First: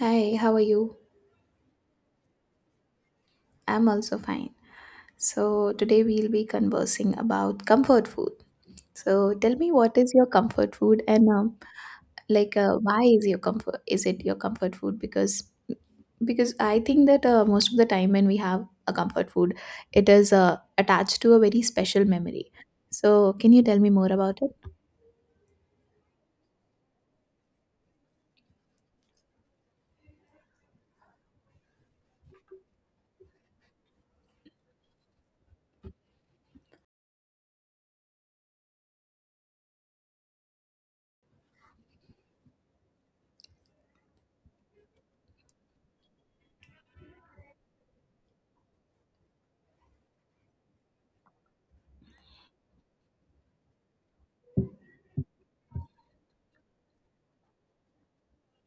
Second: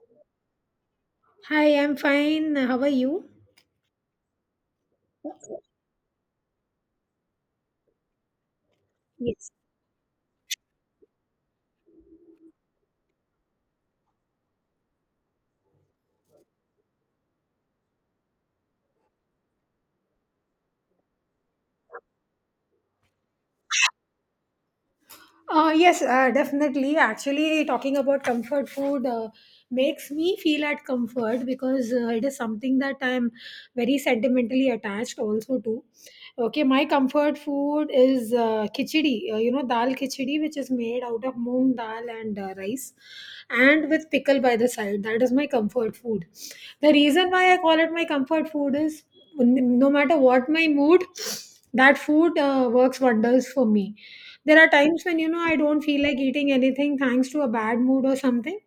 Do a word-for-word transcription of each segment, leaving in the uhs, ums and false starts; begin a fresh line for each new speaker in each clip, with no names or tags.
Hi, how are you?
Hi, I'm fine. How are you?
I'm also fine. So, today we'll be conversing about comfort food. So,
Yes.
tell me what is your comfort food and um, like uh, why is your comfort is it your comfort food because because I think that uh, most of the time when we have a comfort food, it is uh, attached to a very special memory. So, can you tell me more about it?
Uh, yes, uh, definitely. Actually, talking about comfort food uh, makes me feel at comfort because uh, it is something that I'm very sentimentally attached also to. Okay, my comfort food is uh, khichdi, uh, you know, dal khichdi, which is made out of moong dal and uh, rice and with pickle by the side. That is my comfort food. The reason why I call it my comfort food is n- no matter what my mood, that food uh, works wonders for me. There are times when you know I don't feel like eating anything thanks to a bad mood or something.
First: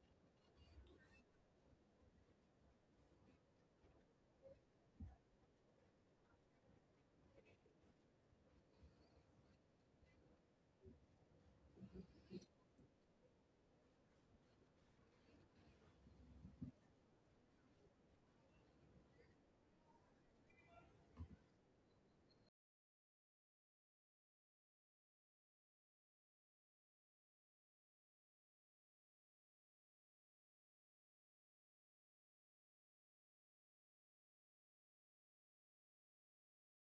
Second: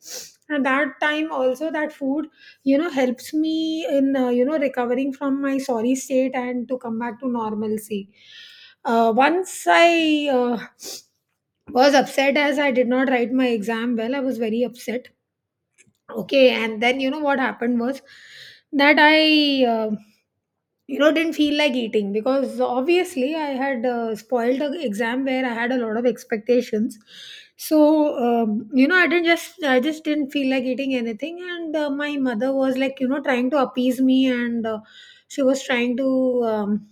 And that time also that food, you know, helps me in uh, you know recovering from my sorry state and to come back to normalcy. Uh, once I uh, was upset as I did not write my exam well. I was very upset. Okay, and then you know what happened was that I. um you know didn't feel like eating because obviously I had uh, spoiled the exam where I had a lot of expectations. So um, you know i didn't just i just didn't feel like eating anything, and uh, my mother was like you know trying to appease me, and uh, she was trying to um,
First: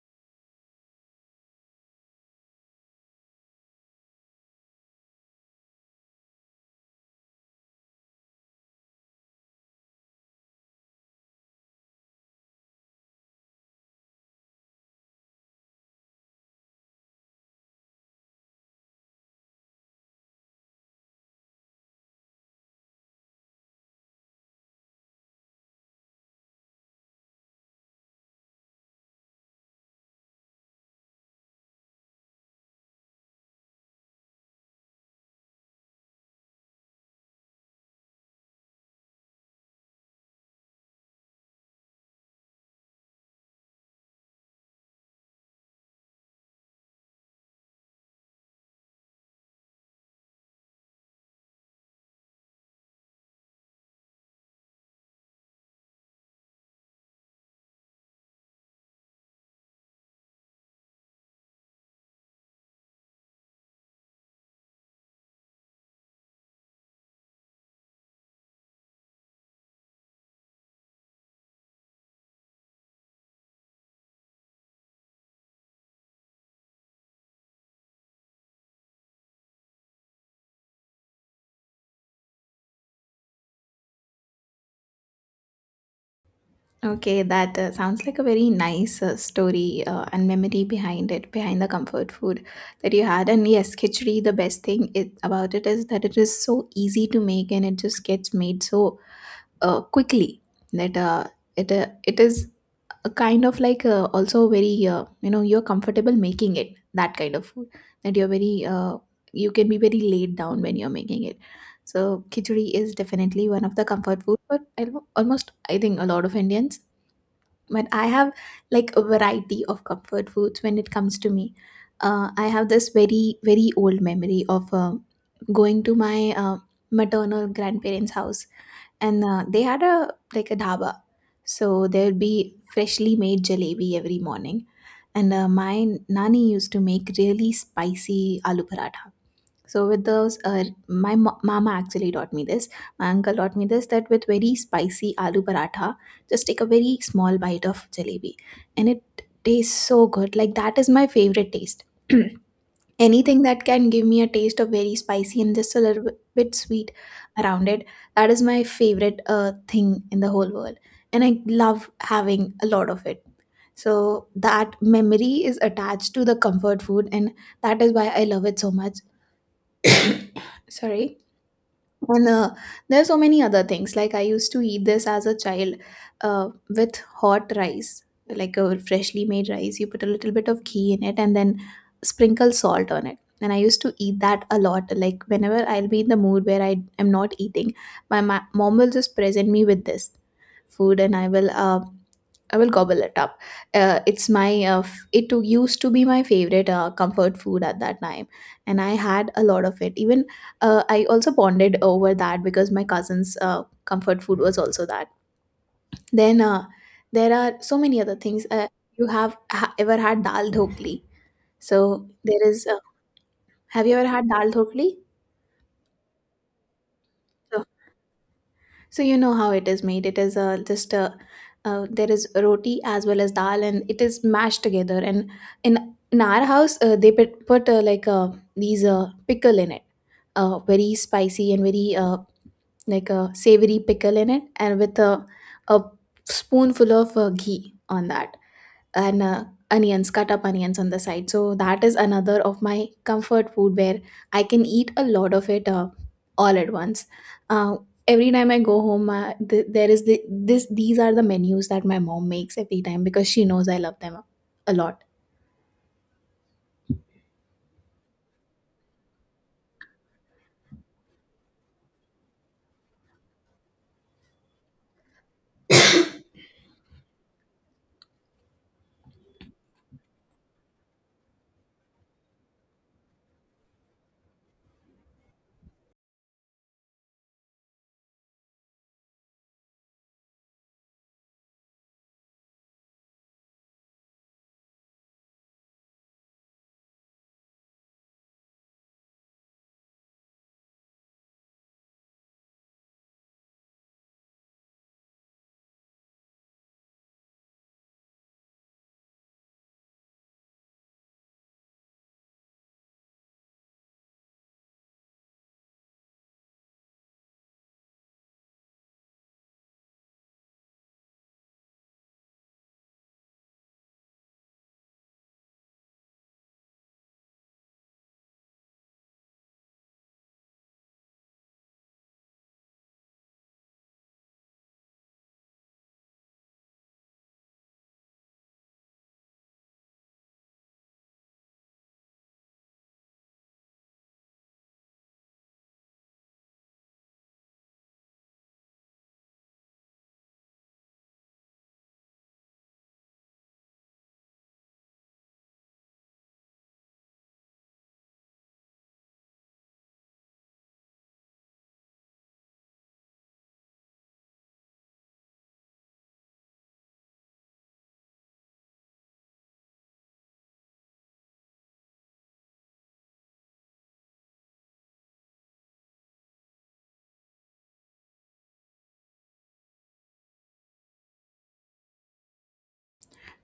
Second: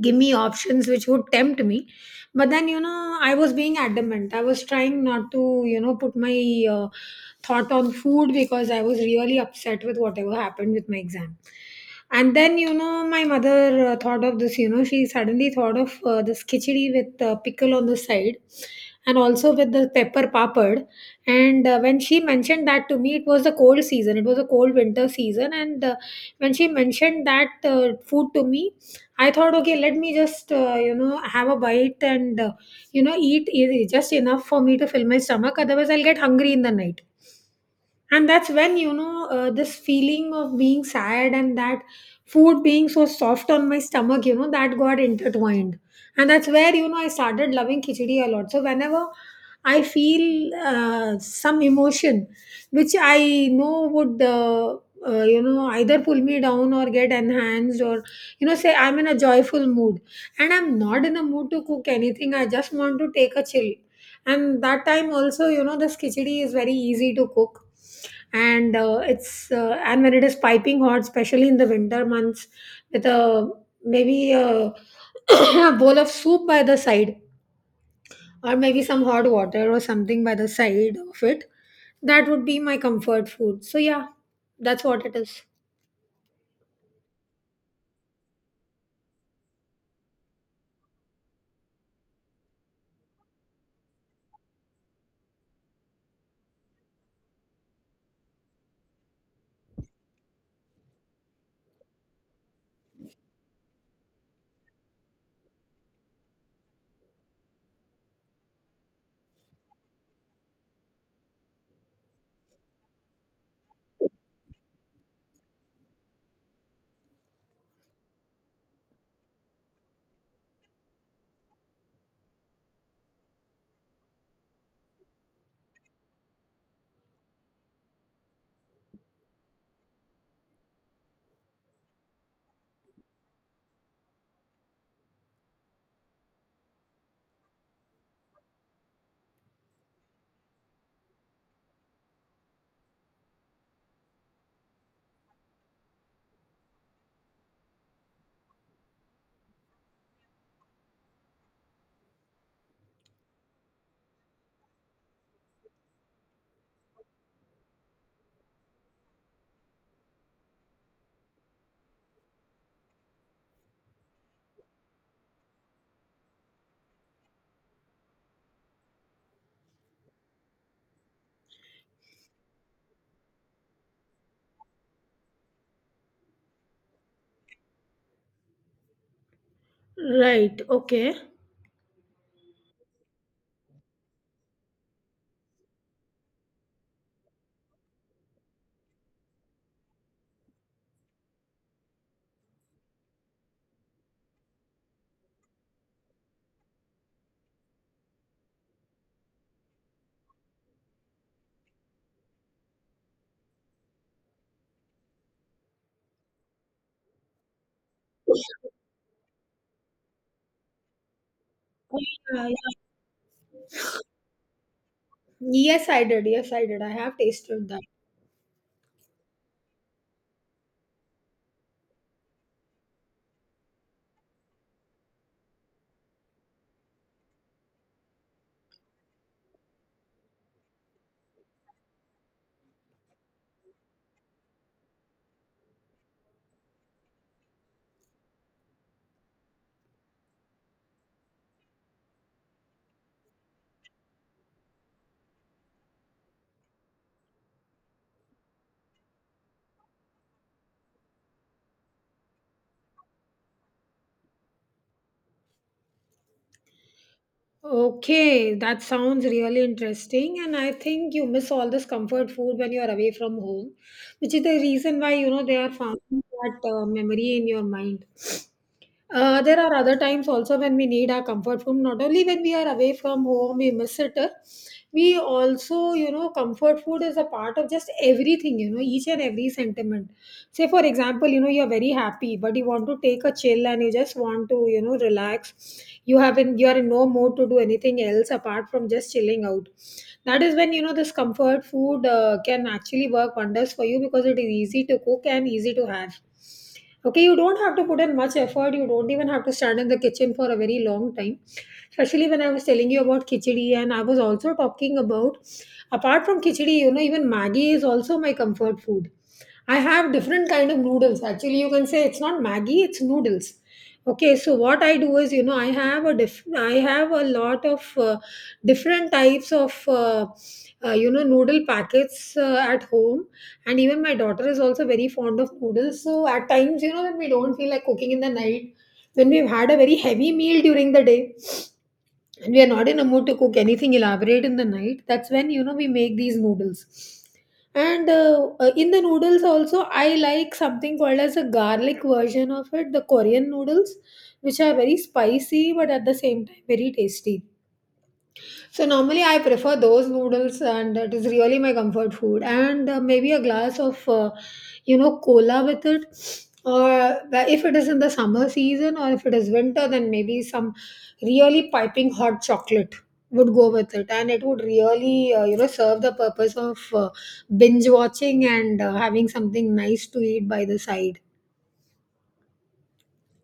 give me options which would tempt me. But then you know I was being adamant. I was trying not to you know put my uh, thought on food because I was really upset with whatever happened with my exam. And then, you know, my mother uh, thought of this, you know, she suddenly thought of uh, this khichdi with uh, pickle on the side and also with the pepper papad. And uh, when she mentioned that to me, it was the cold season, it was a cold winter season. And uh, when she mentioned that uh, food to me, I thought, okay, let me just, uh, you know, have a bite and, uh, you know, eat e- just enough for me to fill my stomach. Otherwise, I'll get hungry in the night, and that's when you know uh, this feeling of being sad and that food being so soft on my stomach you know, that got intertwined. And that's where you know I started loving khichdi a lot. So whenever I feel uh, some emotion which I know would uh, uh, you know either pull me down or get enhanced, or you know say I'm in a joyful mood and I'm not in a mood to cook anything, I just want to take a chill. And that time also you know this khichdi is very easy to cook. And uh, it's uh, and when it is piping hot, especially in the winter months, with a maybe a, a bowl of soup by the side, or maybe some hot water or something by the side of it, that would be my comfort food. So yeah, that's what it is.
Okay, that uh, sounds like a very nice uh, story uh, and memory behind it, behind the comfort food that you had. And yes, khichdi, the best thing it, about it is that it is so easy to make, and it just gets made so uh, quickly that uh, it uh, it is a kind of like uh, also very uh, you know you're comfortable making it, that kind of food that you're very uh, you can be very laid down when you're making it. So khichdi is definitely one of the comfort food for al- almost, I think, a lot of Indians, but I have like a variety of comfort foods when it comes to me. uh, I have this very very old memory of uh, going to my uh, maternal grandparents house, and uh, they had a like a dhaba, so there would be freshly made jalebi every morning. And uh, my nani used to make really spicy aloo paratha. So with those, uh, my ma- mama actually taught me this. My uncle taught me this, that with very spicy aloo paratha, just take a very small bite of jalebi, and it tastes so good. Like, that is my favorite taste. Anything that can give me a taste of very spicy and just a little bit bit sweet around it, that is my favorite uh, thing in the whole world, and I love having a lot of it. So that memory is attached to the comfort food, and that is why I love it so much. Sorry. And uh, there are so many other things. Like, I used to eat this as a child, uh, with hot rice, like a freshly made rice. You put a little bit of
Right.
ghee in it,
Okay.
and then sprinkle salt on it, and I used to eat that a lot. Like, whenever I'll be in the mood where I am not eating, my ma- mom will just present me with this food, and I will uh, I will gobble it up. Uh, it's my uh, f- it to- used to be my favorite uh, comfort food at that time, and I had a lot of it. Even uh, I also bonded over that because my cousin's uh, comfort food was also that. Then uh, there are so many other things. Uh, you have ha- ever had dal dhokli?
Oh,
So there
yeah,
is.
yeah.
Uh, have you ever had dal dhokli?
Yes, I did. Yes, I did. I have
So,
tasted that.
So you know how it is made. It is uh, just uh, uh, there is roti as well as dal, and it is mashed together. And in in our house, uh, they put, put uh, like uh, these uh, pickle in it, uh, very spicy and very uh, like a savory pickle in it, and with a a spoonful of uh, ghee on that, and uh, onions, cut up onions on the side. So that is another of my comfort food where I can eat a lot of it uh, all at once. Uh, every time I go home, uh, th- there is the, this. These are the menus that my mom makes every time, because she knows I love them a lot.
Okay, that sounds really interesting. And I think you miss all this comfort food when you're away from home, which is the reason why, you know, they are found that uh, memory in your mind. Uh, there are other times also when we need our comfort food. Not only when we are away from home, we miss it. uh, We also, you know, comfort food is a part of just everything, you know, each and every sentiment. Say, for example, you know, you're very happy, but you want to take a chill and you just want to, you know, relax. You have in, you are in no mood to do anything else apart from just chilling out. That is when, you know, this comfort food uh, can actually work wonders for you because it is easy to cook and easy to have. Okay, you don't have to put in much effort. You don't even have to stand in the kitchen for a very long time. Especially when I was telling you about khichdi, and I was also talking about, apart from khichdi, you know, even Maggie is also my comfort food. I have different kind of noodles. Actually, you can say it's not Maggie, it's noodles. Okay, so what I do is, you know, I have a diff- I have a lot of uh, different types of, uh, uh, you know, noodle packets uh, at home. And even my daughter is also very fond of noodles. So at times, you know, when we don't feel like cooking in the night, when we've had a very heavy meal during the day and we are not in a mood to cook anything elaborate in the night, that's when, you know, we make these noodles. And uh, uh, in the noodles also, I like something called as a garlic version of it, the Korean noodles, which are very spicy but at the same time very tasty. So normally I prefer those noodles, and it is really my comfort food. And uh, maybe a glass of uh, you know cola with it, or well, if it is in the summer season, or if it is winter, then maybe some really piping hot chocolate would go with it, and it would really uh, you know serve the purpose of uh, binge watching and uh, having something nice to eat by the side.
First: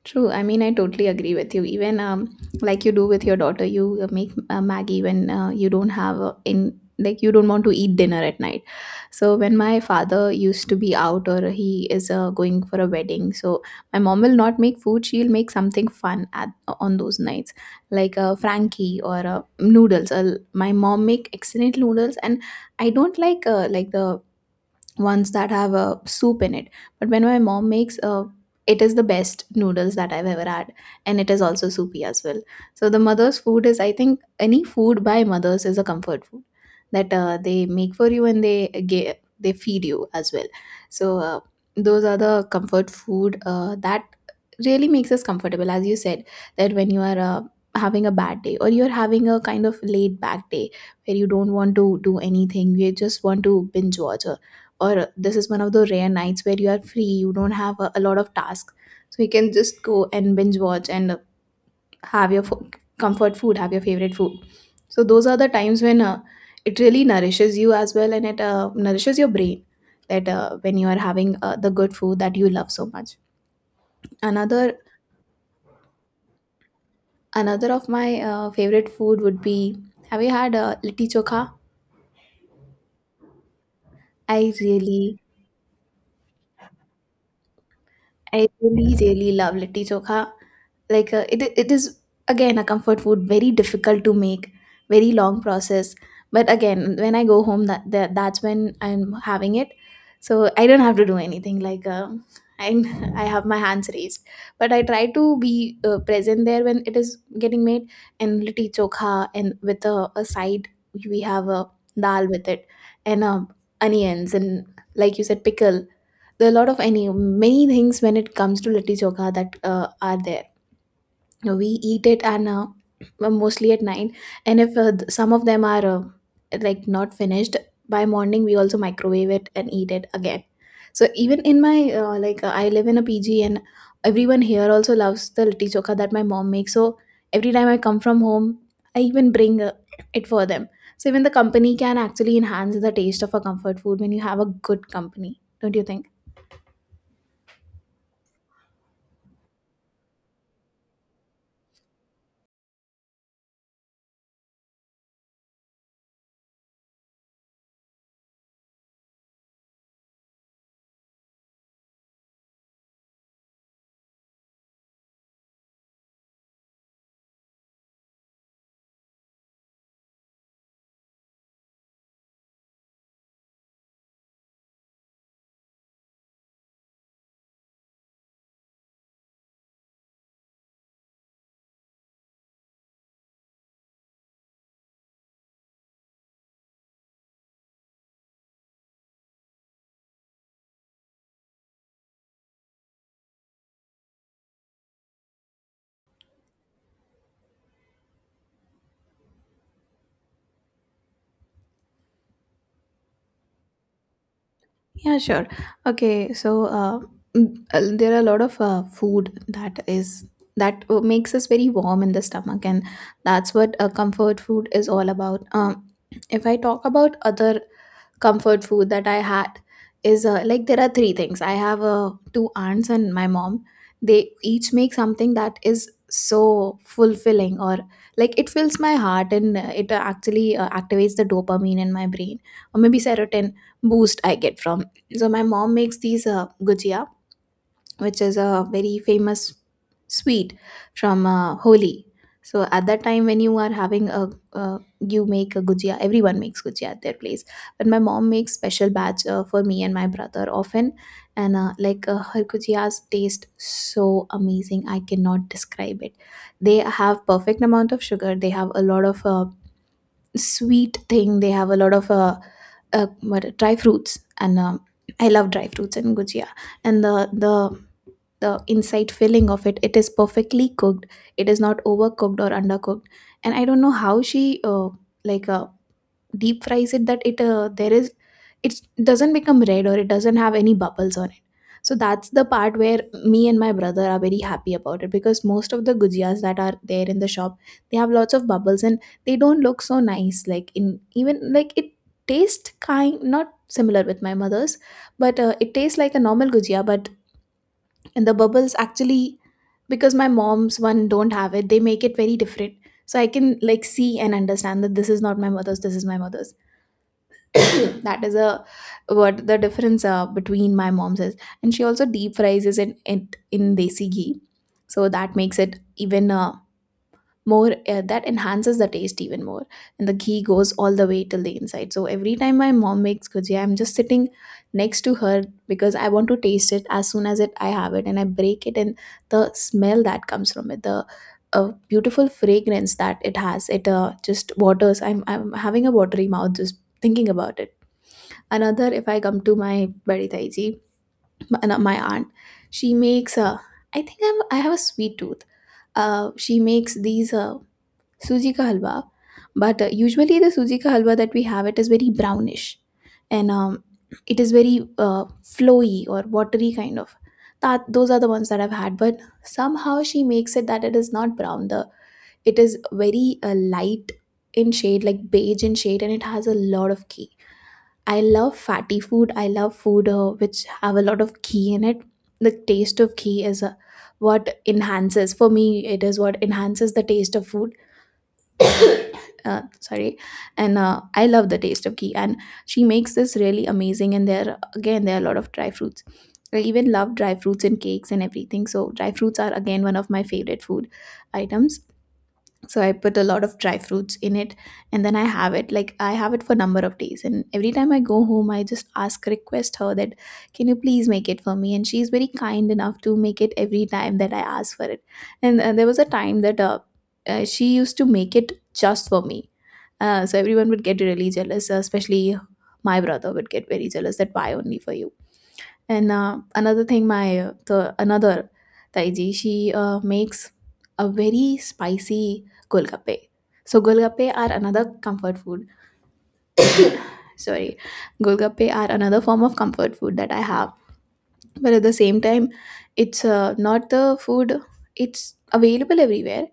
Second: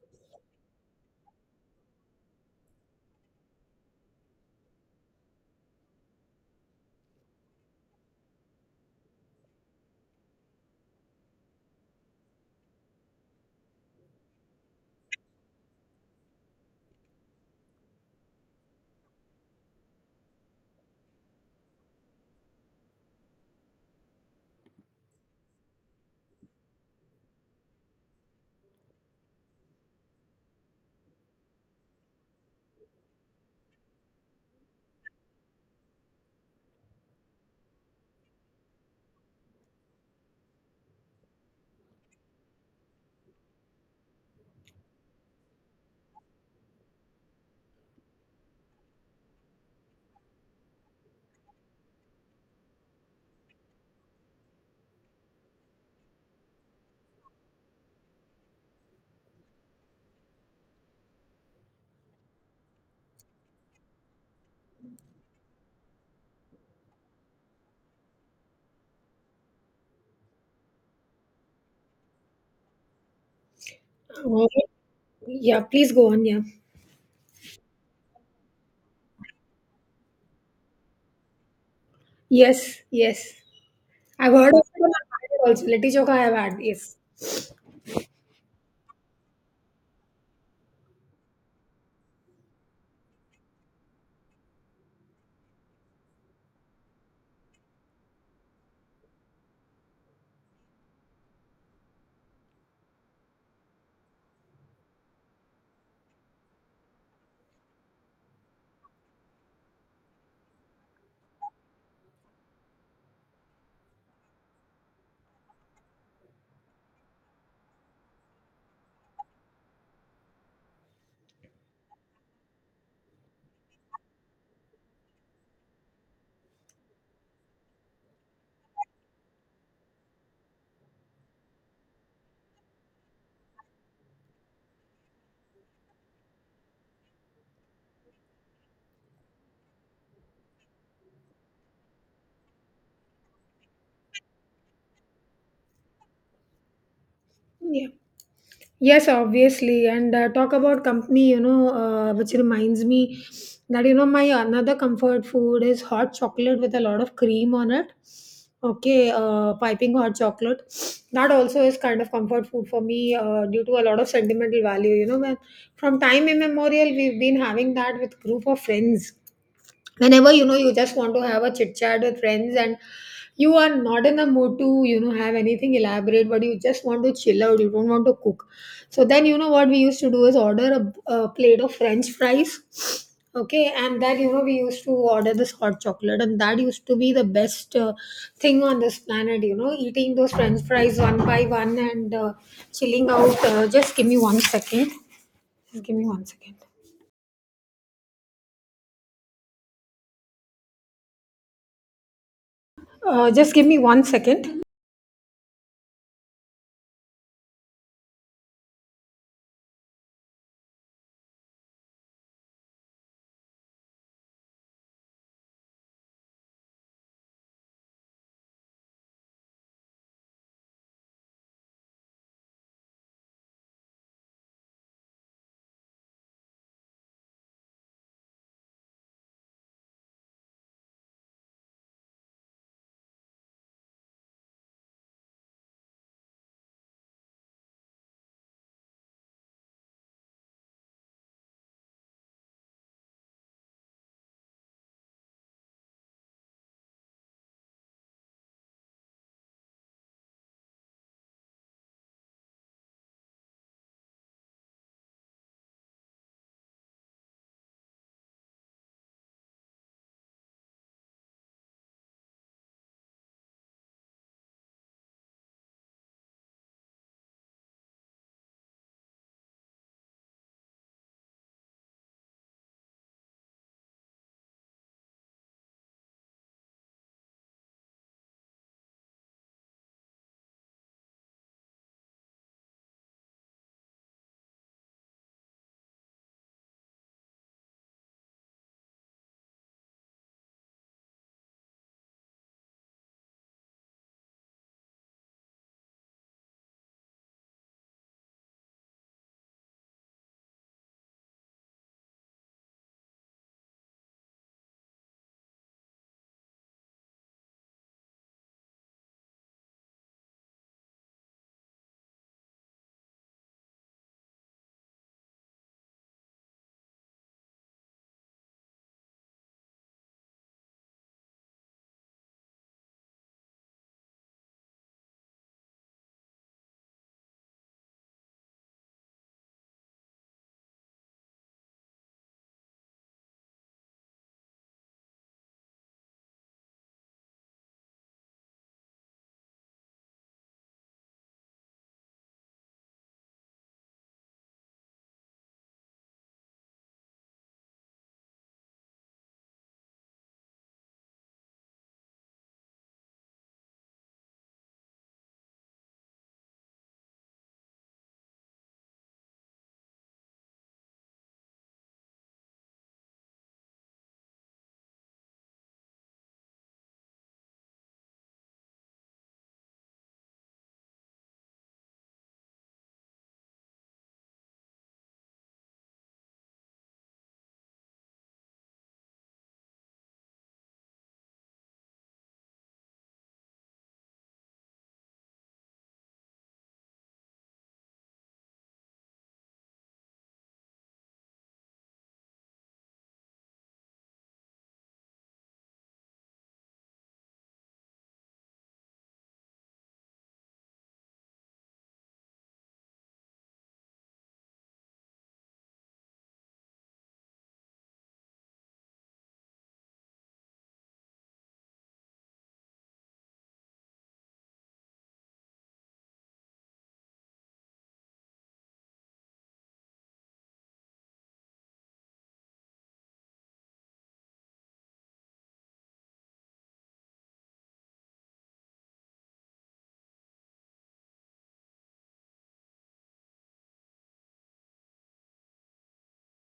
True. I mean, I totally agree with you. Even um, like you do with your daughter, you uh, make uh, Maggie when uh, you don't have uh, in like you don't want to eat dinner at night. So when my father used to be out, or he is uh, going for a wedding, so my mom will not make food. She'll make something fun at uh, on those nights, like uh, Frankie or uh, noodles. Uh, my mom make excellent noodles, and I don't like uh, like the ones that have a uh, soup in it. But when my mom makes uh, it is the best noodles that I've ever had, and it is also soupy as well. So the mother's food is, I think any food by mothers is a comfort food that uh, they make for you, and they ga- they feed you as well. So uh, those are the comfort food uh, that really makes us comfortable, as you said, that when you are uh, having a bad day, or you're having a kind of laid back day where you don't want to do anything, you just want to binge watch, or this is one of the rare nights where you are free, you don't have a, a lot of tasks, so you can just go and binge watch and uh, have your fo- comfort food, have your favorite food. So those are the times when uh, it really nourishes you as well, and it uh, nourishes your brain, that uh, when you are having uh, the good food that you love so much.
Okay.
another
Yeah, please go on, yeah.
Another of my uh, favorite food would be, have you had uh, litti chokha?
Yes, yes. I've
i
heard of it and I've
really
had it also. Litti Chokha I have had, yes.
I really really love litti chokha. Like uh, it it is again a comfort food, very difficult to make, very long process. But again, when I go home, that, that that's when I'm having it. So I don't have to do anything. Like uh, I I have my hands raised, but I try to be uh, present there when it is getting made. And litti chokha, and with a, a side, we have a dal with it, and um, onions and, like you said, pickle. There are a lot of any many things when it comes to litti chokha that uh, are there. Uh, we eat it, and uh, mostly at night. And if uh, th- some of them are uh, like not finished by morning, we also microwave it and eat it again. So even in my uh, like uh, I live in a P G, and everyone here also loves the litti chokha that my mom makes. So every time I come from home, I even bring uh, it for them. So even the company can actually enhance the taste of a comfort food when you have a good company, don't you think?
Yeah. Yes, obviously. And uh, talk about company, you know, uh, which reminds me that, you know, my another comfort food is hot chocolate with a lot of cream on it. Okay, uh, piping hot chocolate. That also is kind of comfort food for me uh, due to a lot of sentimental value. You know, when from time immemorial, we've been having that with group of friends whenever you know you just want to have a chit chat with friends, and you are not in the mood to you know have anything elaborate but you just want to chill out, you don't want to cook. So then you know what we used to do is order a, a plate of french fries. Okay, and then you know we used to order this hot chocolate, and that used to be the best uh, thing on this planet, you know, eating those french fries one by one and uh, chilling out. Uh, just give me one second. Just give me one second. Uh, just give me one second.
Yeah, sure. Okay, so uh, mm, uh, there are a lot of uh, food that is that uh, makes us very warm in the stomach, and that's what a comfort food is all about. Um, if I talk about other comfort food that I had, is uh, like there are three things. I have uh, two aunts and my mom. They each make something that is so fulfilling, or like it fills my heart, and uh, it actually uh, activates the dopamine in my brain, or maybe serotonin boost I get from. So my mom makes these uh, gujia, which is a very famous sweet from uh, Holi. So at that time when you are having a, uh, you make a gujia. Everyone makes gujia at their place, but my mom makes special batch uh, for me and my brother often, and uh, like uh, her gujias taste so amazing. I cannot describe it. They have perfect amount of sugar. They have a lot of uh, sweet thing. They have a lot of uh, uh, what dry fruits and. um I love dry fruits and gujia, and the the the inside filling of it, it is perfectly cooked. It is not overcooked or undercooked, and I don't know how she uh, like uh, deep fries it that it, uh, there is, it doesn't become red or it doesn't have any bubbles on it. So that's the part where me and my brother are very happy about it, because most of the gujias that are there in the shop, they have lots of bubbles and they don't look so nice, like, in even, like, it tastes kind not similar with my mother's, but uh, it tastes like a normal gujia, but, and the bubbles actually, because my mom's one don't have it, they make it very different. So I can like see and understand that this is not my mother's, this is my mother's. That is a, what the difference uh, between my mom's is. And she also deep fries it in, it in desi ghee, so that makes it even uh, more uh, that enhances the taste even more, and the ghee goes all the way till the inside. So every time my mom makes gujia, I'm just sitting next to her, because I want to taste it as soon as it, I have it and I break it, and the smell that comes from it, the uh, beautiful fragrance that it has, it uh, just waters, i'm i'm having a watery mouth just thinking about it. Another, if I come to my bari taiji, my, uh, my aunt, she makes uh, I think i'm i have a sweet tooth. Uh, she makes these uh, Suji ka halwa, but uh, usually the suji ka halwa that we have, it is very brownish, and um, it is very uh, flowy or watery kind of. That, those are the ones that I've had, but somehow she makes it that it is not brown. The, it is very uh, light in shade, like beige in shade, and it has a lot of ghee. I love fatty food. I love food uh, which have a lot of ghee in it. The taste of ghee is uh, what enhances for me. It is what enhances the taste of food. Uh, sorry. And uh, I love the taste of ghee. And she makes this really amazing, and there again there are a lot of dry fruits. I even love dry fruits in cakes and everything, so dry fruits are again one of my favorite food items. So I put a lot of dry fruits in it, and then I have it, like I have it for number of days, and every time I go home I just ask, request her that can you please make it for me, and she's very kind enough to make it every time that I ask for it. And uh, there was a time that uh, uh, she used to make it just for me. Uh, so everyone would get really jealous, uh, especially my brother would get very jealous that why only for you. And uh, another thing, my uh, the another Taiji, she uh, makes a very spicy golgappe. So golgappe are another comfort food. Sorry, golgappe are another form of comfort food that I have. But at the same time, it's uh, not the food. It's available everywhere,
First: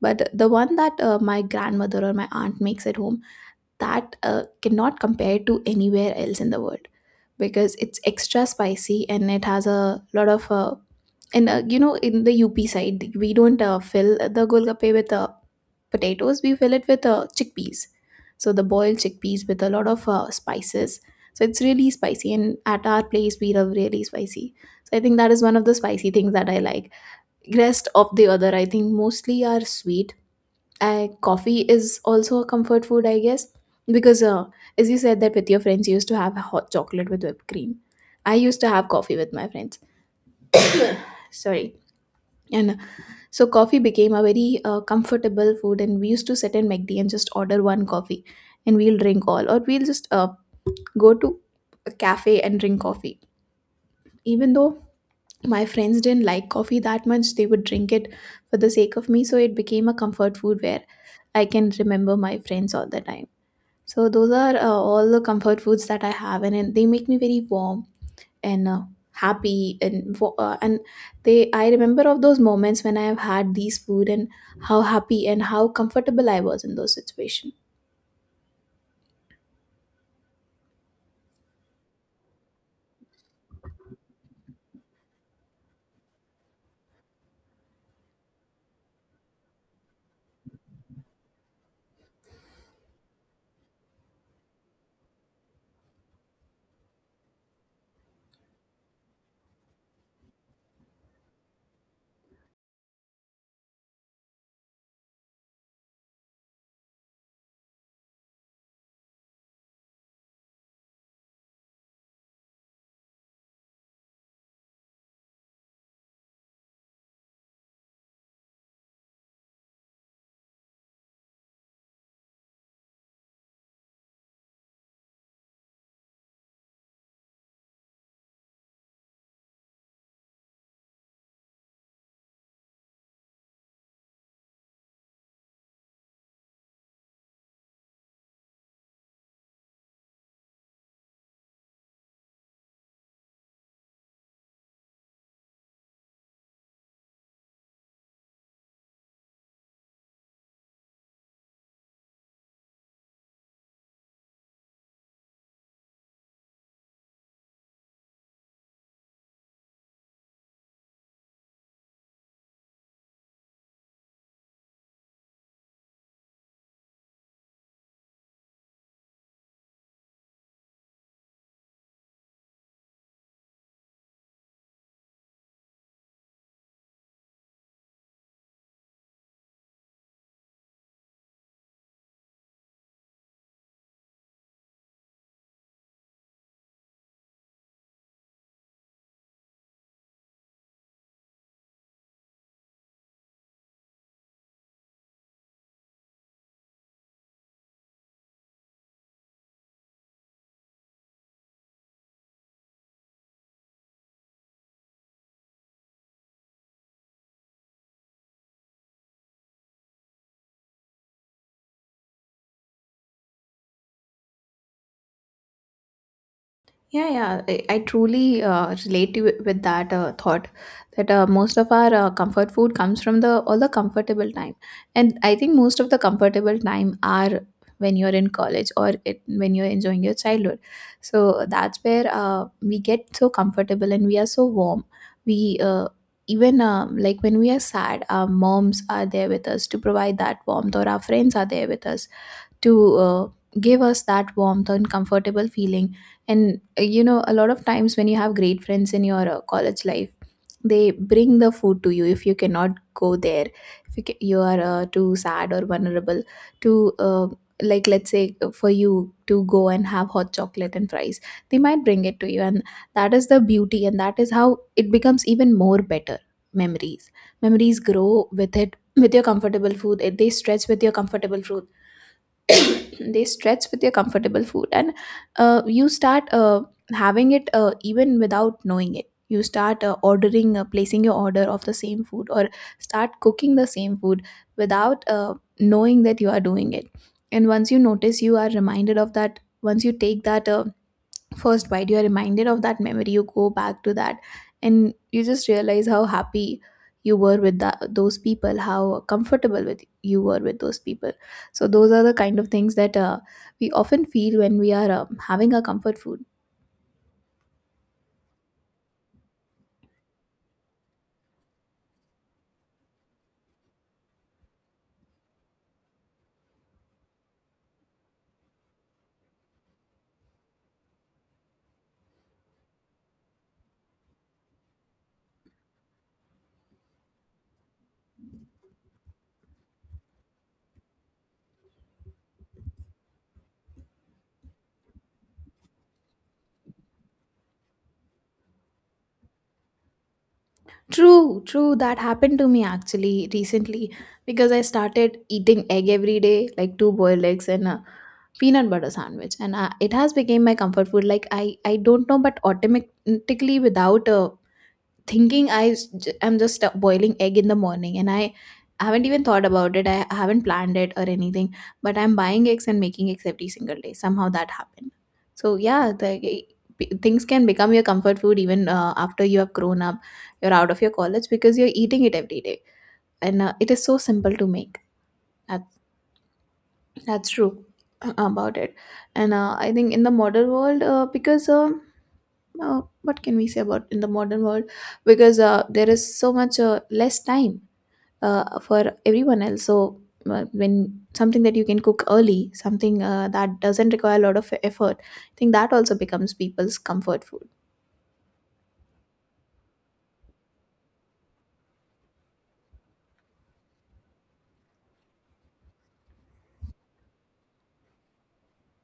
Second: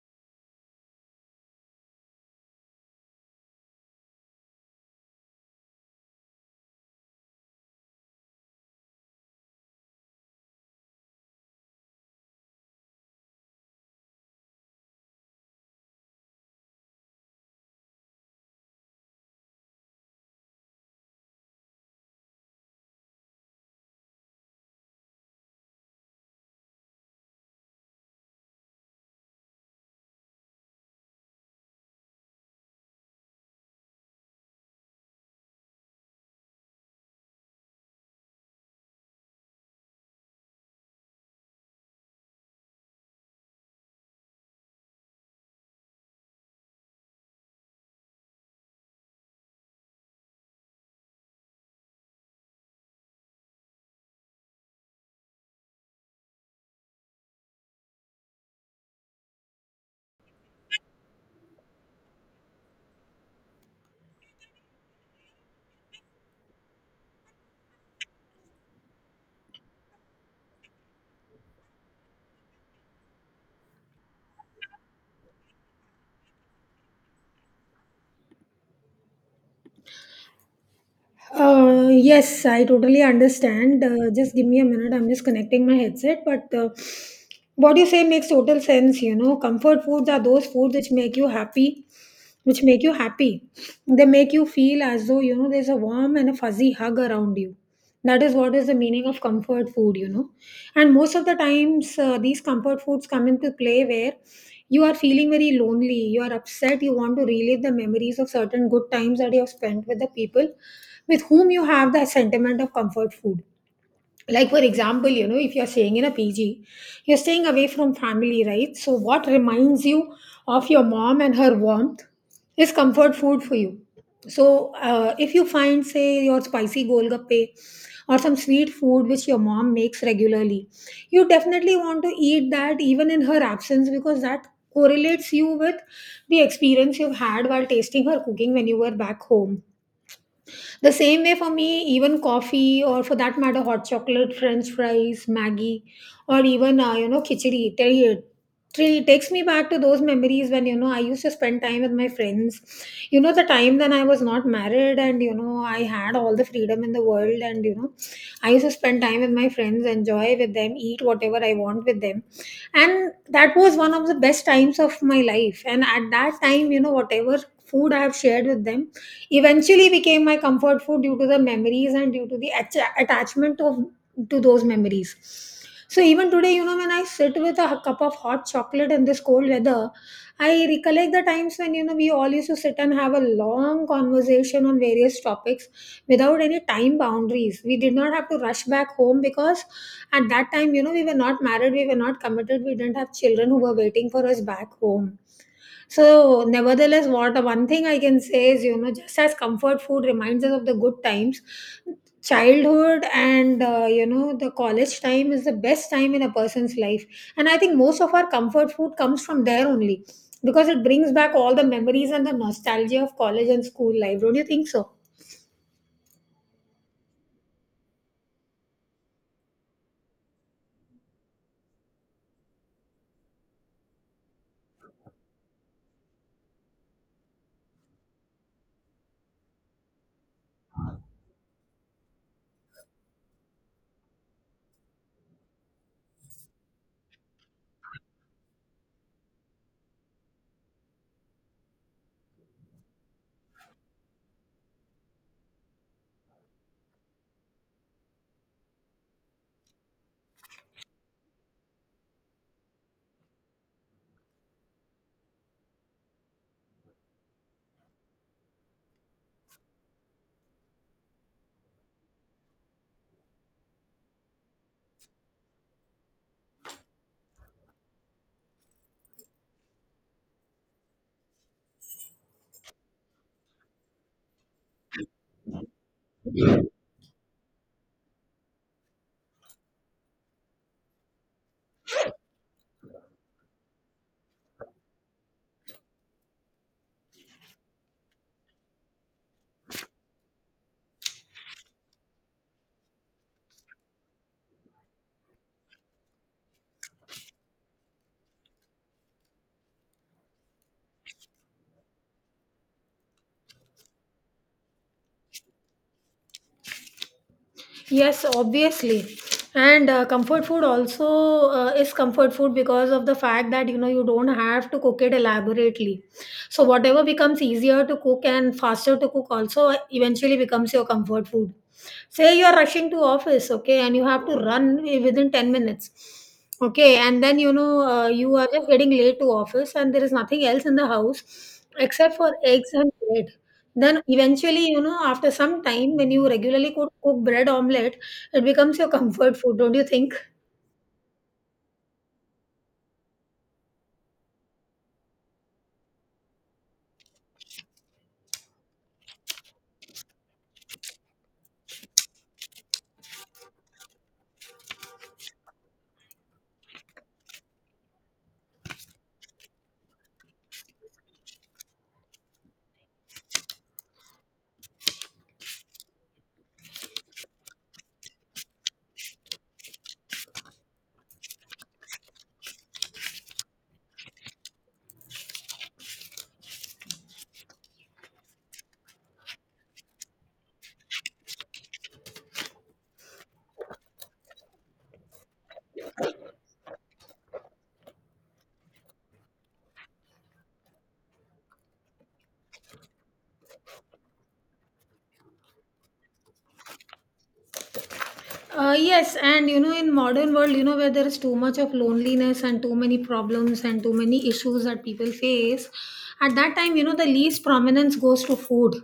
but the one that uh, my grandmother or my aunt makes at home, that uh, cannot compare to anywhere else in the world, because it's extra spicy and it has a lot of uh, and uh, you know, in the U P side we don't uh, fill the golgappe with uh, potatoes, we fill it with uh, chickpeas. So the boiled chickpeas with a lot of uh, spices, so it's really spicy, and at our place we love really spicy. So I think that is one of the spicy things that I like. Rest of the other I think mostly are sweet. I, coffee is also a comfort food, I guess, because uh, as you said that with your friends, you used to have hot chocolate with whipped cream. I used to have coffee with my friends. Sorry. And uh, so coffee became a very uh, comfortable food, and we used to sit in McD and just order one coffee, and we'll drink all, or we'll just uh, go to a cafe and drink coffee. Even though my friends didn't like coffee that much, they would drink it for the sake of me. So it became a comfort food where I can remember my friends all the time. So those are uh, all the comfort foods that I have, and, and they make me very warm and uh, happy. And wo- uh, and they, I remember of those moments when I have had these food and how happy and how comfortable I was in those situations.
Uh, yes, I totally understand. Uh, just give me a minute. I'm just connecting my headset. But uh, what you say makes total sense. You know, comfort foods are those foods which make you happy, which make you happy. They make you feel as though, you know, there's a warm and a fuzzy hug around you. That is what is the meaning of comfort food, you know. And most of the times, uh, these comfort foods come into play where you are feeling very lonely, you are upset, you want to relive the memories of certain good times that you have spent with the people with whom you have the sentiment of comfort food. Like for example you know if you're staying in a PG, you're staying away from family, right? So what reminds you of your mom and her warmth is comfort food for you. So uh, if you find say your spicy golgappe or some sweet food which your mom makes regularly, you definitely want to eat that even in her absence because that correlates you with the experience you've had while tasting her cooking when you were back home. The same way for me, even coffee or for that matter, hot chocolate, french fries, Maggie, or even, uh, you know, khichdi. It really takes me back to those memories when, you know, I used to spend time with my friends. You know, the time when I was not married and, you know, I had all the freedom in the world, and, you know, I used to spend time with my friends, enjoy with them, eat whatever I want with them. And that was one of the best times of my life. And at that time, you know, whatever food I have shared with them, eventually became my comfort food due to the memories and due to the atta- attachment of to those memories. So even today, you know, when I sit with a cup of hot chocolate in this cold weather, I recollect the times when, you know, we all used to sit and have a long conversation on various topics without any time boundaries. We did not have to rush back home because at that time, you know, we were not married, we were not committed, we didn't have children who were waiting for us back home. So, nevertheless, what one thing I can say is, you know, just as comfort food reminds us of the good times, childhood and uh, you know, the college time is the best time in a person's life, and I think most of our comfort food comes from there only because it brings back all the memories and the nostalgia of college and school life. Don't you think so?
Yeah, yeah, I, I truly uh, relate to, with that uh, thought that uh, most of our uh, comfort food comes from the all the comfortable time, and I think most of the comfortable time are when you're in college or it, when you're enjoying your childhood. So that's where uh, we get so comfortable and we are so warm. We uh, Even um, like when we are sad, our moms are there with us to provide that warmth, or our friends are there with us to uh, give us that warmth and comfortable feeling. And uh, you know, a lot of times when you have great friends in your uh, college life, they bring the food to you if you cannot go there. If you, ca- you are uh, too sad or vulnerable to uh, like let's say uh, for you to go and have hot chocolate and fries, they might bring it to you, and that is the beauty, and that is how it becomes even more better. Memories, memories grow with it, with your comfortable food, eh, they stretch with your comfortable food. They stretch with your comfortable food, and uh, you start uh, having it uh, even without knowing it. You start uh, ordering uh, placing your order of the same food, or start cooking the same food without uh, knowing that you are doing it. And once you notice, you are reminded of that. Once you take that uh, first bite, you're reminded of that memory, you go back to that, and you just realize how happy you were with that, those people, how comfortable with you were with those people. So those are the kind of things that uh, we often feel when we are um having our comfort food.
Yes, obviously. And uh, comfort food also uh, is comfort food because of the fact that you know you don't have to cook it elaborately. So whatever becomes easier to cook and faster to cook also eventually becomes your comfort food. Say you are rushing to office, okay, and you have to run within ten minutes. Okay, and then you know uh, you are just getting late to office and there is nothing else in the house except for eggs and bread. Then eventually, you know, after some time, when you regularly cook, cook bread omelette, it becomes your comfort food, don't you think?
True, true, that happened to me actually recently, because I started eating egg every day, like two boiled eggs and a peanut butter sandwich, and uh, it has become my comfort food. Like, i i don't know, but automatically, without uh, thinking, I s- j- am just uh, boiling egg in the morning, and I haven't even thought about it. I haven't planned it or anything, but I'm buying eggs and making eggs every single day. Somehow that happened. So yeah, the e, p- things can become your comfort food even uh, after you have grown up, you're out of your college, because you're eating it every day, and uh, it is so simple to make. That, that's true about it. And uh, I think in the modern world uh, because. Uh, uh, what can we say about in the modern world, because uh, there is so much uh, less time uh, for everyone else. So uh, when something that you can cook early, something uh, that doesn't require a lot of effort, I think that also becomes people's comfort food.
Uh, yes, and you know, in modern world, you know, where there is too much of loneliness and too many problems and too many issues that people face, at that time, you know, the least prominence goes to food.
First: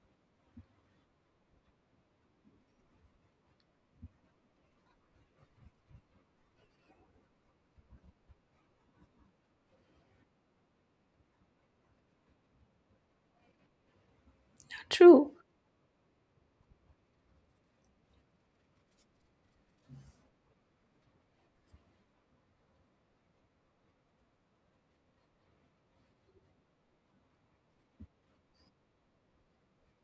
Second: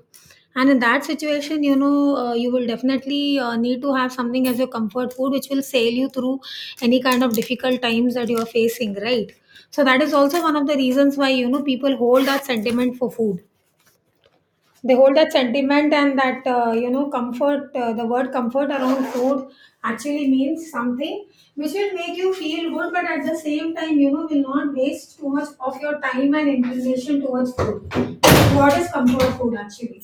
And in that situation, you know, uh, you will definitely uh, need to have something as your comfort food, which will sail you through any kind of difficult times that you are facing, right? So that is also one of the reasons why you know people hold that sentiment for food. They hold
True.
that sentiment and that, uh, you know, comfort. Uh, the word comfort around food actually means something which will make you feel good, but at the same time, you know, will not waste too much of your time and inclination towards food. What is comfort food actually?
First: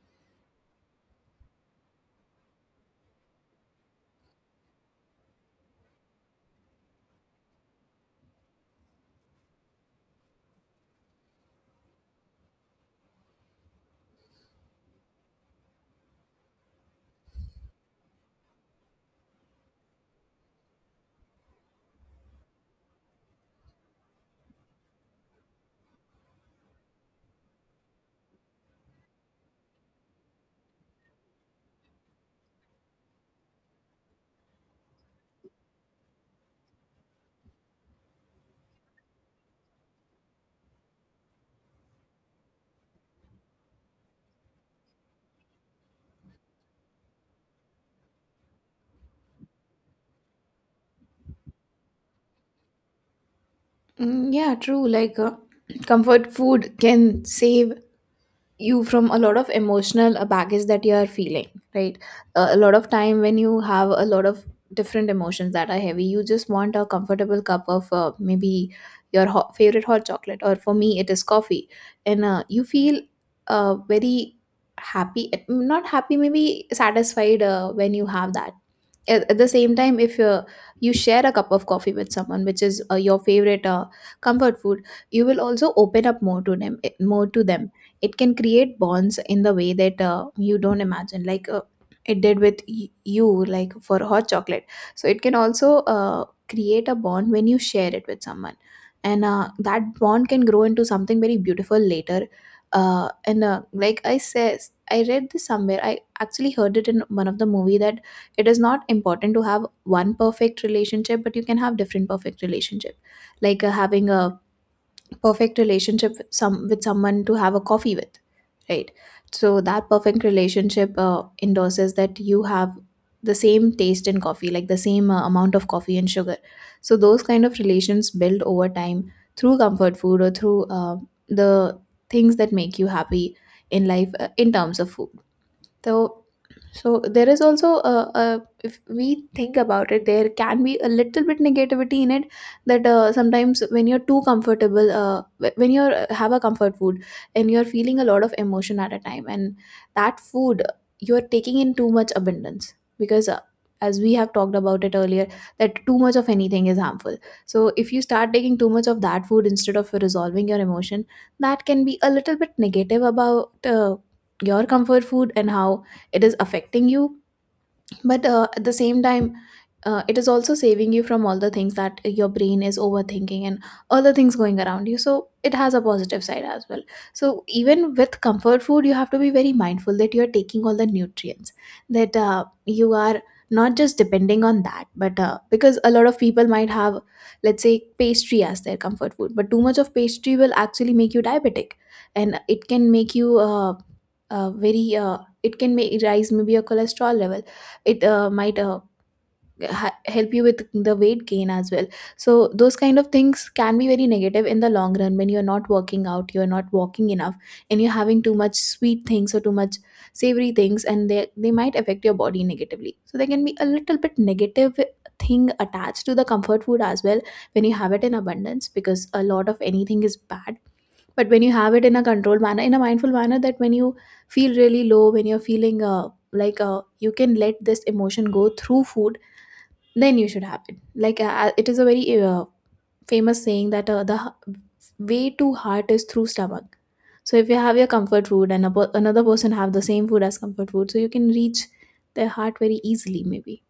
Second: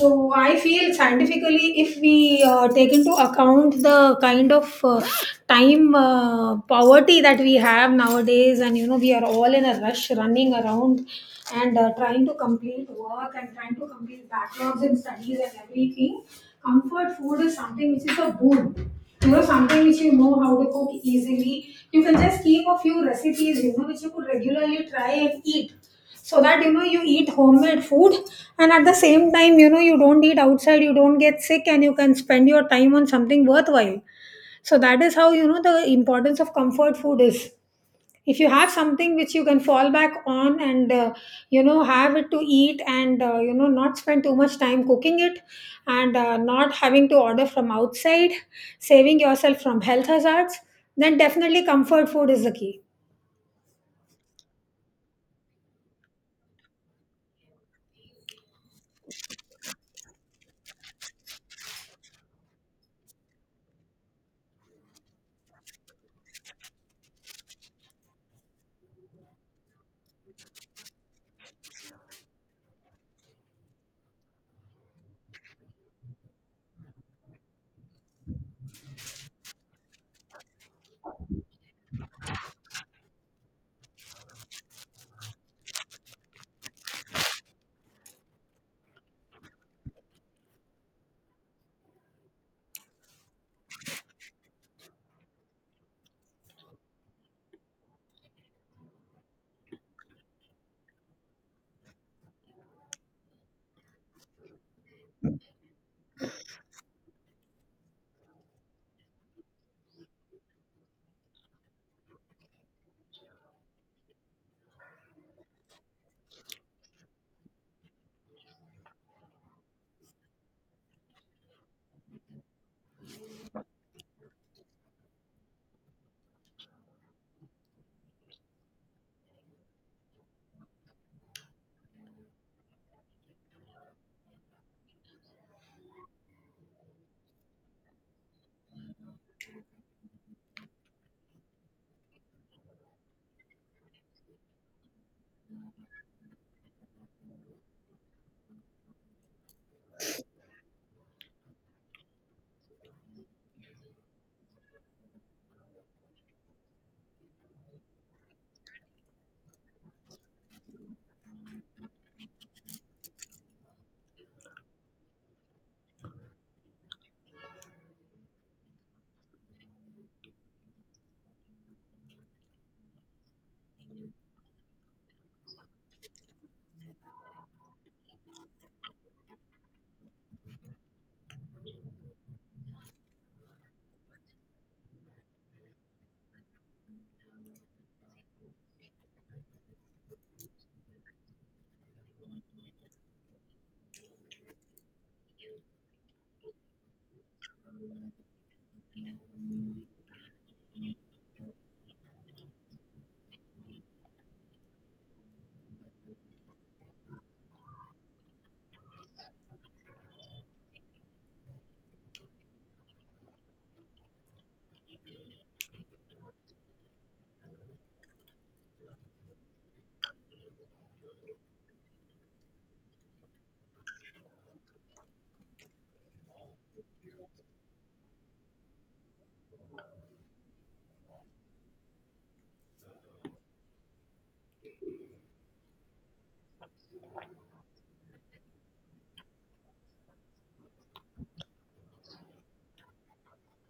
So I feel scientifically, if we uh, take into account the kind of uh, time uh, poverty that we have nowadays, and you know we are all in a rush, running around and uh, trying to complete work and trying to complete backlogs in studies and everything, comfort food is something which is a boon. You know, something which you know how to cook easily. You can just keep a few recipes, you know, which you could regularly try and eat so that you know you eat homemade food, and at the same time you know you don't eat outside, you don't get sick, and you can spend your time on something worthwhile. So that is how, you know, the importance of comfort food is, if you have something which you can fall back on and uh, you know have it to eat and uh, you know not spend too much time cooking it and uh, not having to order from outside, saving yourself from health hazards, then definitely comfort food is the key.
Mm, yeah, true. Like uh, comfort food can save you from a lot of emotional uh, baggage that you are feeling, right. Uh, a lot of time when you have a lot of different emotions that are heavy, you just want a comfortable cup of uh, maybe your hot, favorite hot chocolate, or for me it is coffee. And uh, you feel uh, very happy, not happy, maybe satisfied uh, when you have that. At, at the same time, if uh, you share a cup of coffee with someone which is uh, your favorite uh, comfort food, you will also open up more to them, eh, more to them. It can create bonds in the way that uh, you don't imagine, like uh, it did with y- you, like for hot chocolate. So it can also uh, create a bond when you share it with someone, and uh, that bond can grow into something very beautiful later. Uh, and uh, Like, I says I read this somewhere, I actually heard it in one of the movie, that it is not important to have one perfect relationship, but you can have different perfect relationship. Like uh, having a perfect relationship with some with someone to have a coffee with, right. So that perfect relationship uh, endorses that you have the same taste in coffee, like the same uh, amount of coffee and sugar. So those kind of relations build over time through comfort food, or through uh, the things that make you happy in life uh, in terms of food. So, so there is also a, a, if we think about it, there can be a little bit negativity in it, that uh, sometimes when you're too comfortable, uh, wh- when you are have a comfort food and you're feeling a lot of emotion at a time, and that food you're taking in too much abundance, because. Uh, as we have talked about it earlier, that too much of anything is harmful. So if you start taking too much of that food instead of resolving your emotion, that can be a little bit negative about uh, your comfort food and how it is affecting you. But uh, at the same time, uh, it is also saving you from all the things that your brain is overthinking and all the things going around you, so it has a positive side as well. So even with comfort food, you have to be very mindful that you're taking all the nutrients, that uh, you are not just depending on that. But uh, because a lot of people might have, let's say, pastry as their comfort food, but too much of pastry will actually make you diabetic, and it can make you uh, uh, very uh, it can make rise maybe your cholesterol level. It uh, might uh, ha- help you with the weight gain as well. So those kind of things can be very negative in the long run, when you're not working out, you're not walking enough, and you're having too much sweet things or too much savory things, and they they might affect your body negatively. So there can be a little bit negative thing attached to the comfort food as well, when you have it in abundance, because a lot of anything is bad. But when you have it in a controlled manner, in a mindful manner, that when you feel really low, when you're feeling uh, like uh, you can let this emotion go through food, then you should have it. Like uh, uh, it is a very uh, famous saying that uh, the h- way to heart is through stomach. So if you have your comfort food and a per- another person have the same food as comfort food, so you can reach their heart very easily, maybe.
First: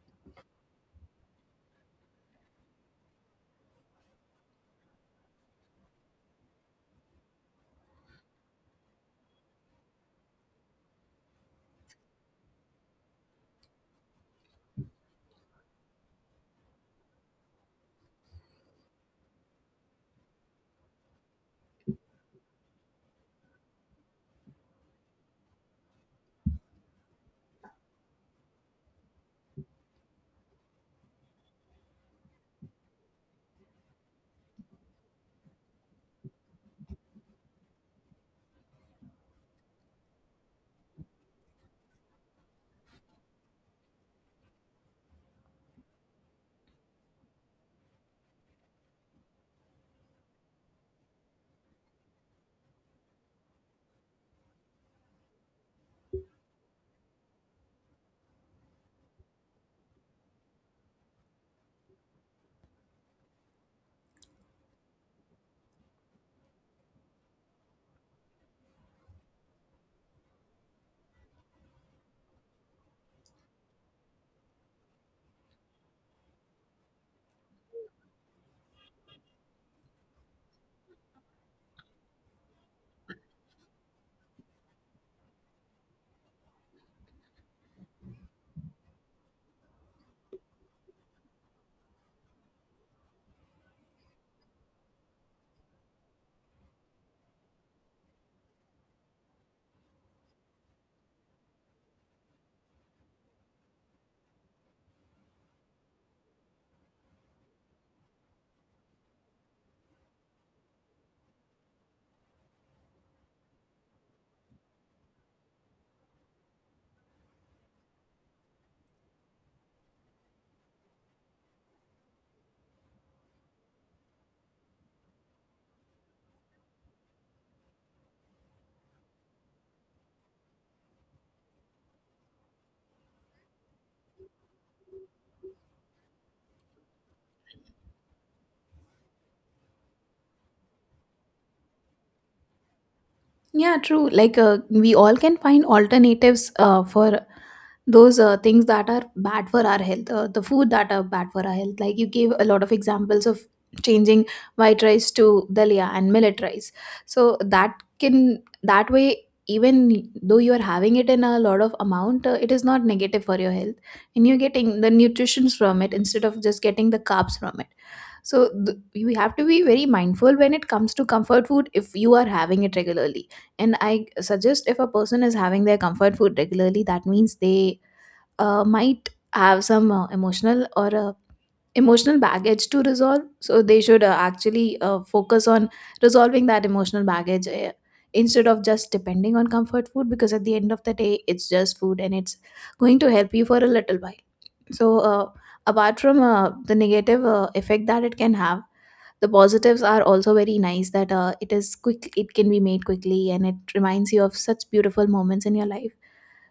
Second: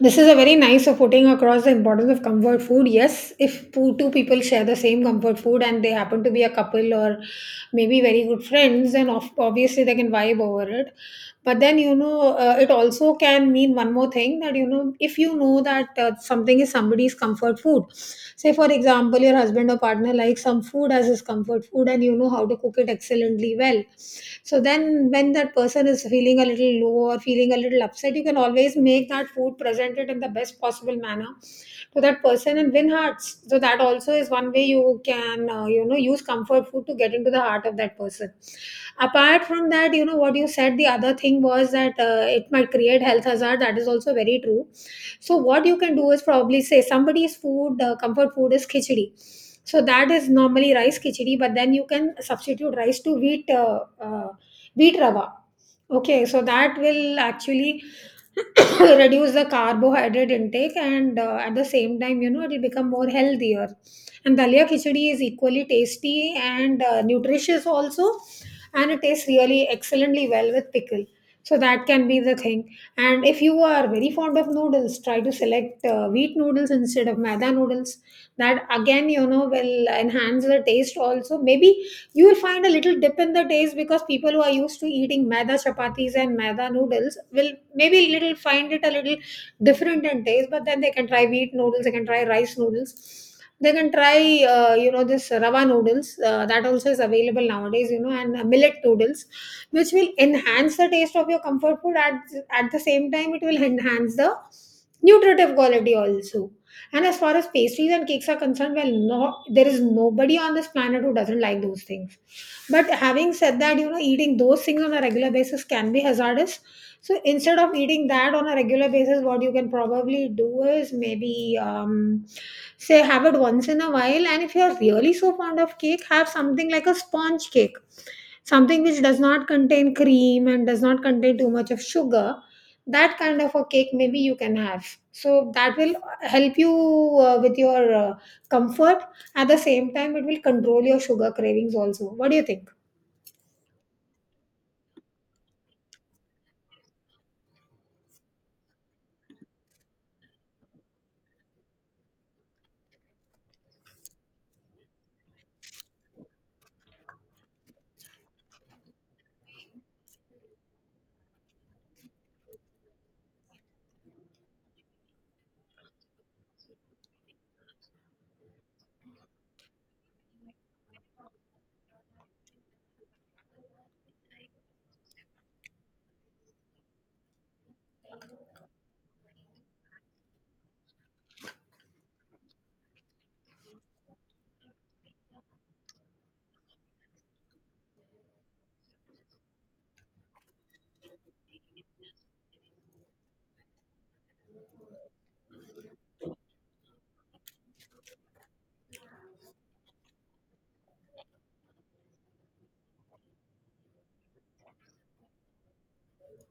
This is a very nice of putting across the importance of comfort food. Yes, if po- two people share the same comfort food and they happen to be a couple or maybe very good friends, then of, obviously they can vibe over it. But then, you know, uh, it also can mean one more thing that, you know, if you know that uh, something is somebody's comfort food, say, for example, your husband or partner likes some food as his comfort food and you know how to cook it excellently well, so then when that person is feeling a little low or feeling a little upset, you can always make that food, present it in the best possible manner to that person and win hearts. So that also is one way you can, uh, you know, use comfort food to get into the heart of that person. Apart from that, you know, what you said, the other thing was that uh, it might create health hazard, that is also very true. So what you can do is probably, say somebody's food uh, comfort food is khichdi. So that is normally rice khichdi, but then you can substitute rice to wheat uh, uh, wheat rava. Okay, so that will actually reduce the carbohydrate intake and uh, at the same time you know it will become more healthier, and dalia khichdi is equally tasty and uh, nutritious also, and it tastes really excellently well with pickle. So that can be the thing. And if you are very fond of noodles, try to select uh, wheat noodles instead of maida noodles. That again, you know, will enhance the taste also. Maybe you will find a little dip in the taste because people who are used to eating maida chapatis and maida noodles will maybe little find it a little different in taste, but then they can try wheat noodles, they can try rice noodles, they can try uh, you know this rava noodles, uh, that also is available nowadays, you know, and uh, millet noodles, which will enhance the taste of your comfort food. at, at the same time, it will enhance the nutritive quality also. And as far as pastries and cakes are concerned, well, no, there is nobody on this planet who doesn't like those things. But having said that, you know, eating those things on a regular basis can be hazardous. So instead of eating that on a regular basis, what you can probably do is maybe um, say have it once in a while. And if you're really so fond of cake, have something like a sponge cake, something which does not contain cream and does not contain too much of sugar. That kind of a cake maybe you can have. So that will help you uh, with your uh, comfort. At the same time, it will control your sugar cravings also. What do you think?
Yeah, true. Like uh, we all can find alternatives uh, for those uh, things that are bad for our health, uh, the food that are bad for our health. Like you gave a lot of examples of changing white rice to dalia and millet rice. So that can, that way, even though you are having it in a lot of amount, uh, it is not negative for your health, and you're getting the nutritions from it instead of just getting the carbs from it. So th- you have to be very mindful when it comes to comfort food if you are having it regularly. And I suggest, if a person is having their comfort food regularly, that means they uh, might have some uh, emotional or uh, emotional baggage to resolve. So they should uh, actually uh, focus on resolving that emotional baggage, uh, instead of just depending on comfort food, because at the end of the day it's just food and it's going to help you for a little while. So uh, apart from uh, the negative uh, effect that it can have, the positives are also very nice, that uh, it is quick, it can be made quickly, and it reminds you of such beautiful moments in your life.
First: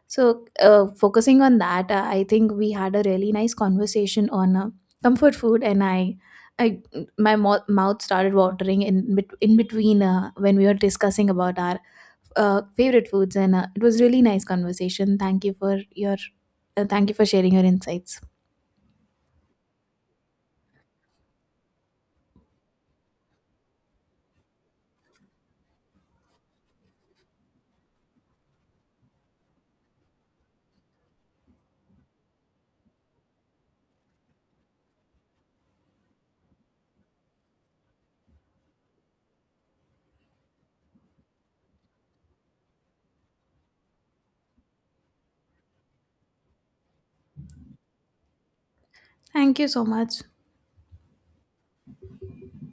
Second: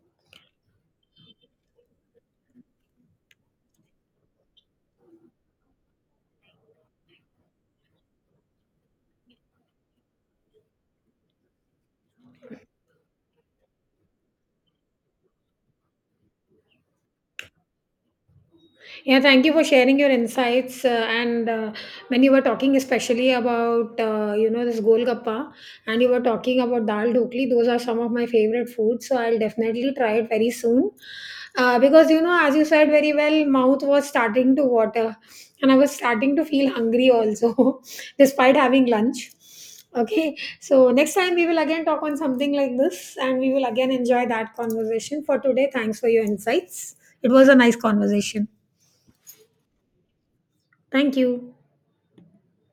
So, uh, focusing on that, uh, I think we had a really nice conversation on uh, comfort food, and I, I, my mo- mouth started watering in bet- in between uh, when we were discussing about our uh, favorite foods, and uh, it was really nice conversation. Thank you for your, uh, thank you for sharing your insights.
Yeah, thank you for sharing your insights. Uh, and uh, When you were talking, especially about uh, you know this golgappa, and you were talking about dal dhokli, those are some of my favorite foods. So I'll definitely try it very soon. Uh, because you know, as you said very well, mouth was starting to water, and I was starting to feel hungry also, despite having lunch. Okay, so next time we will again talk on something like this, and we will again enjoy that conversation. For today, thanks for your insights. It was a nice conversation.
Thank you so much.
Thank you.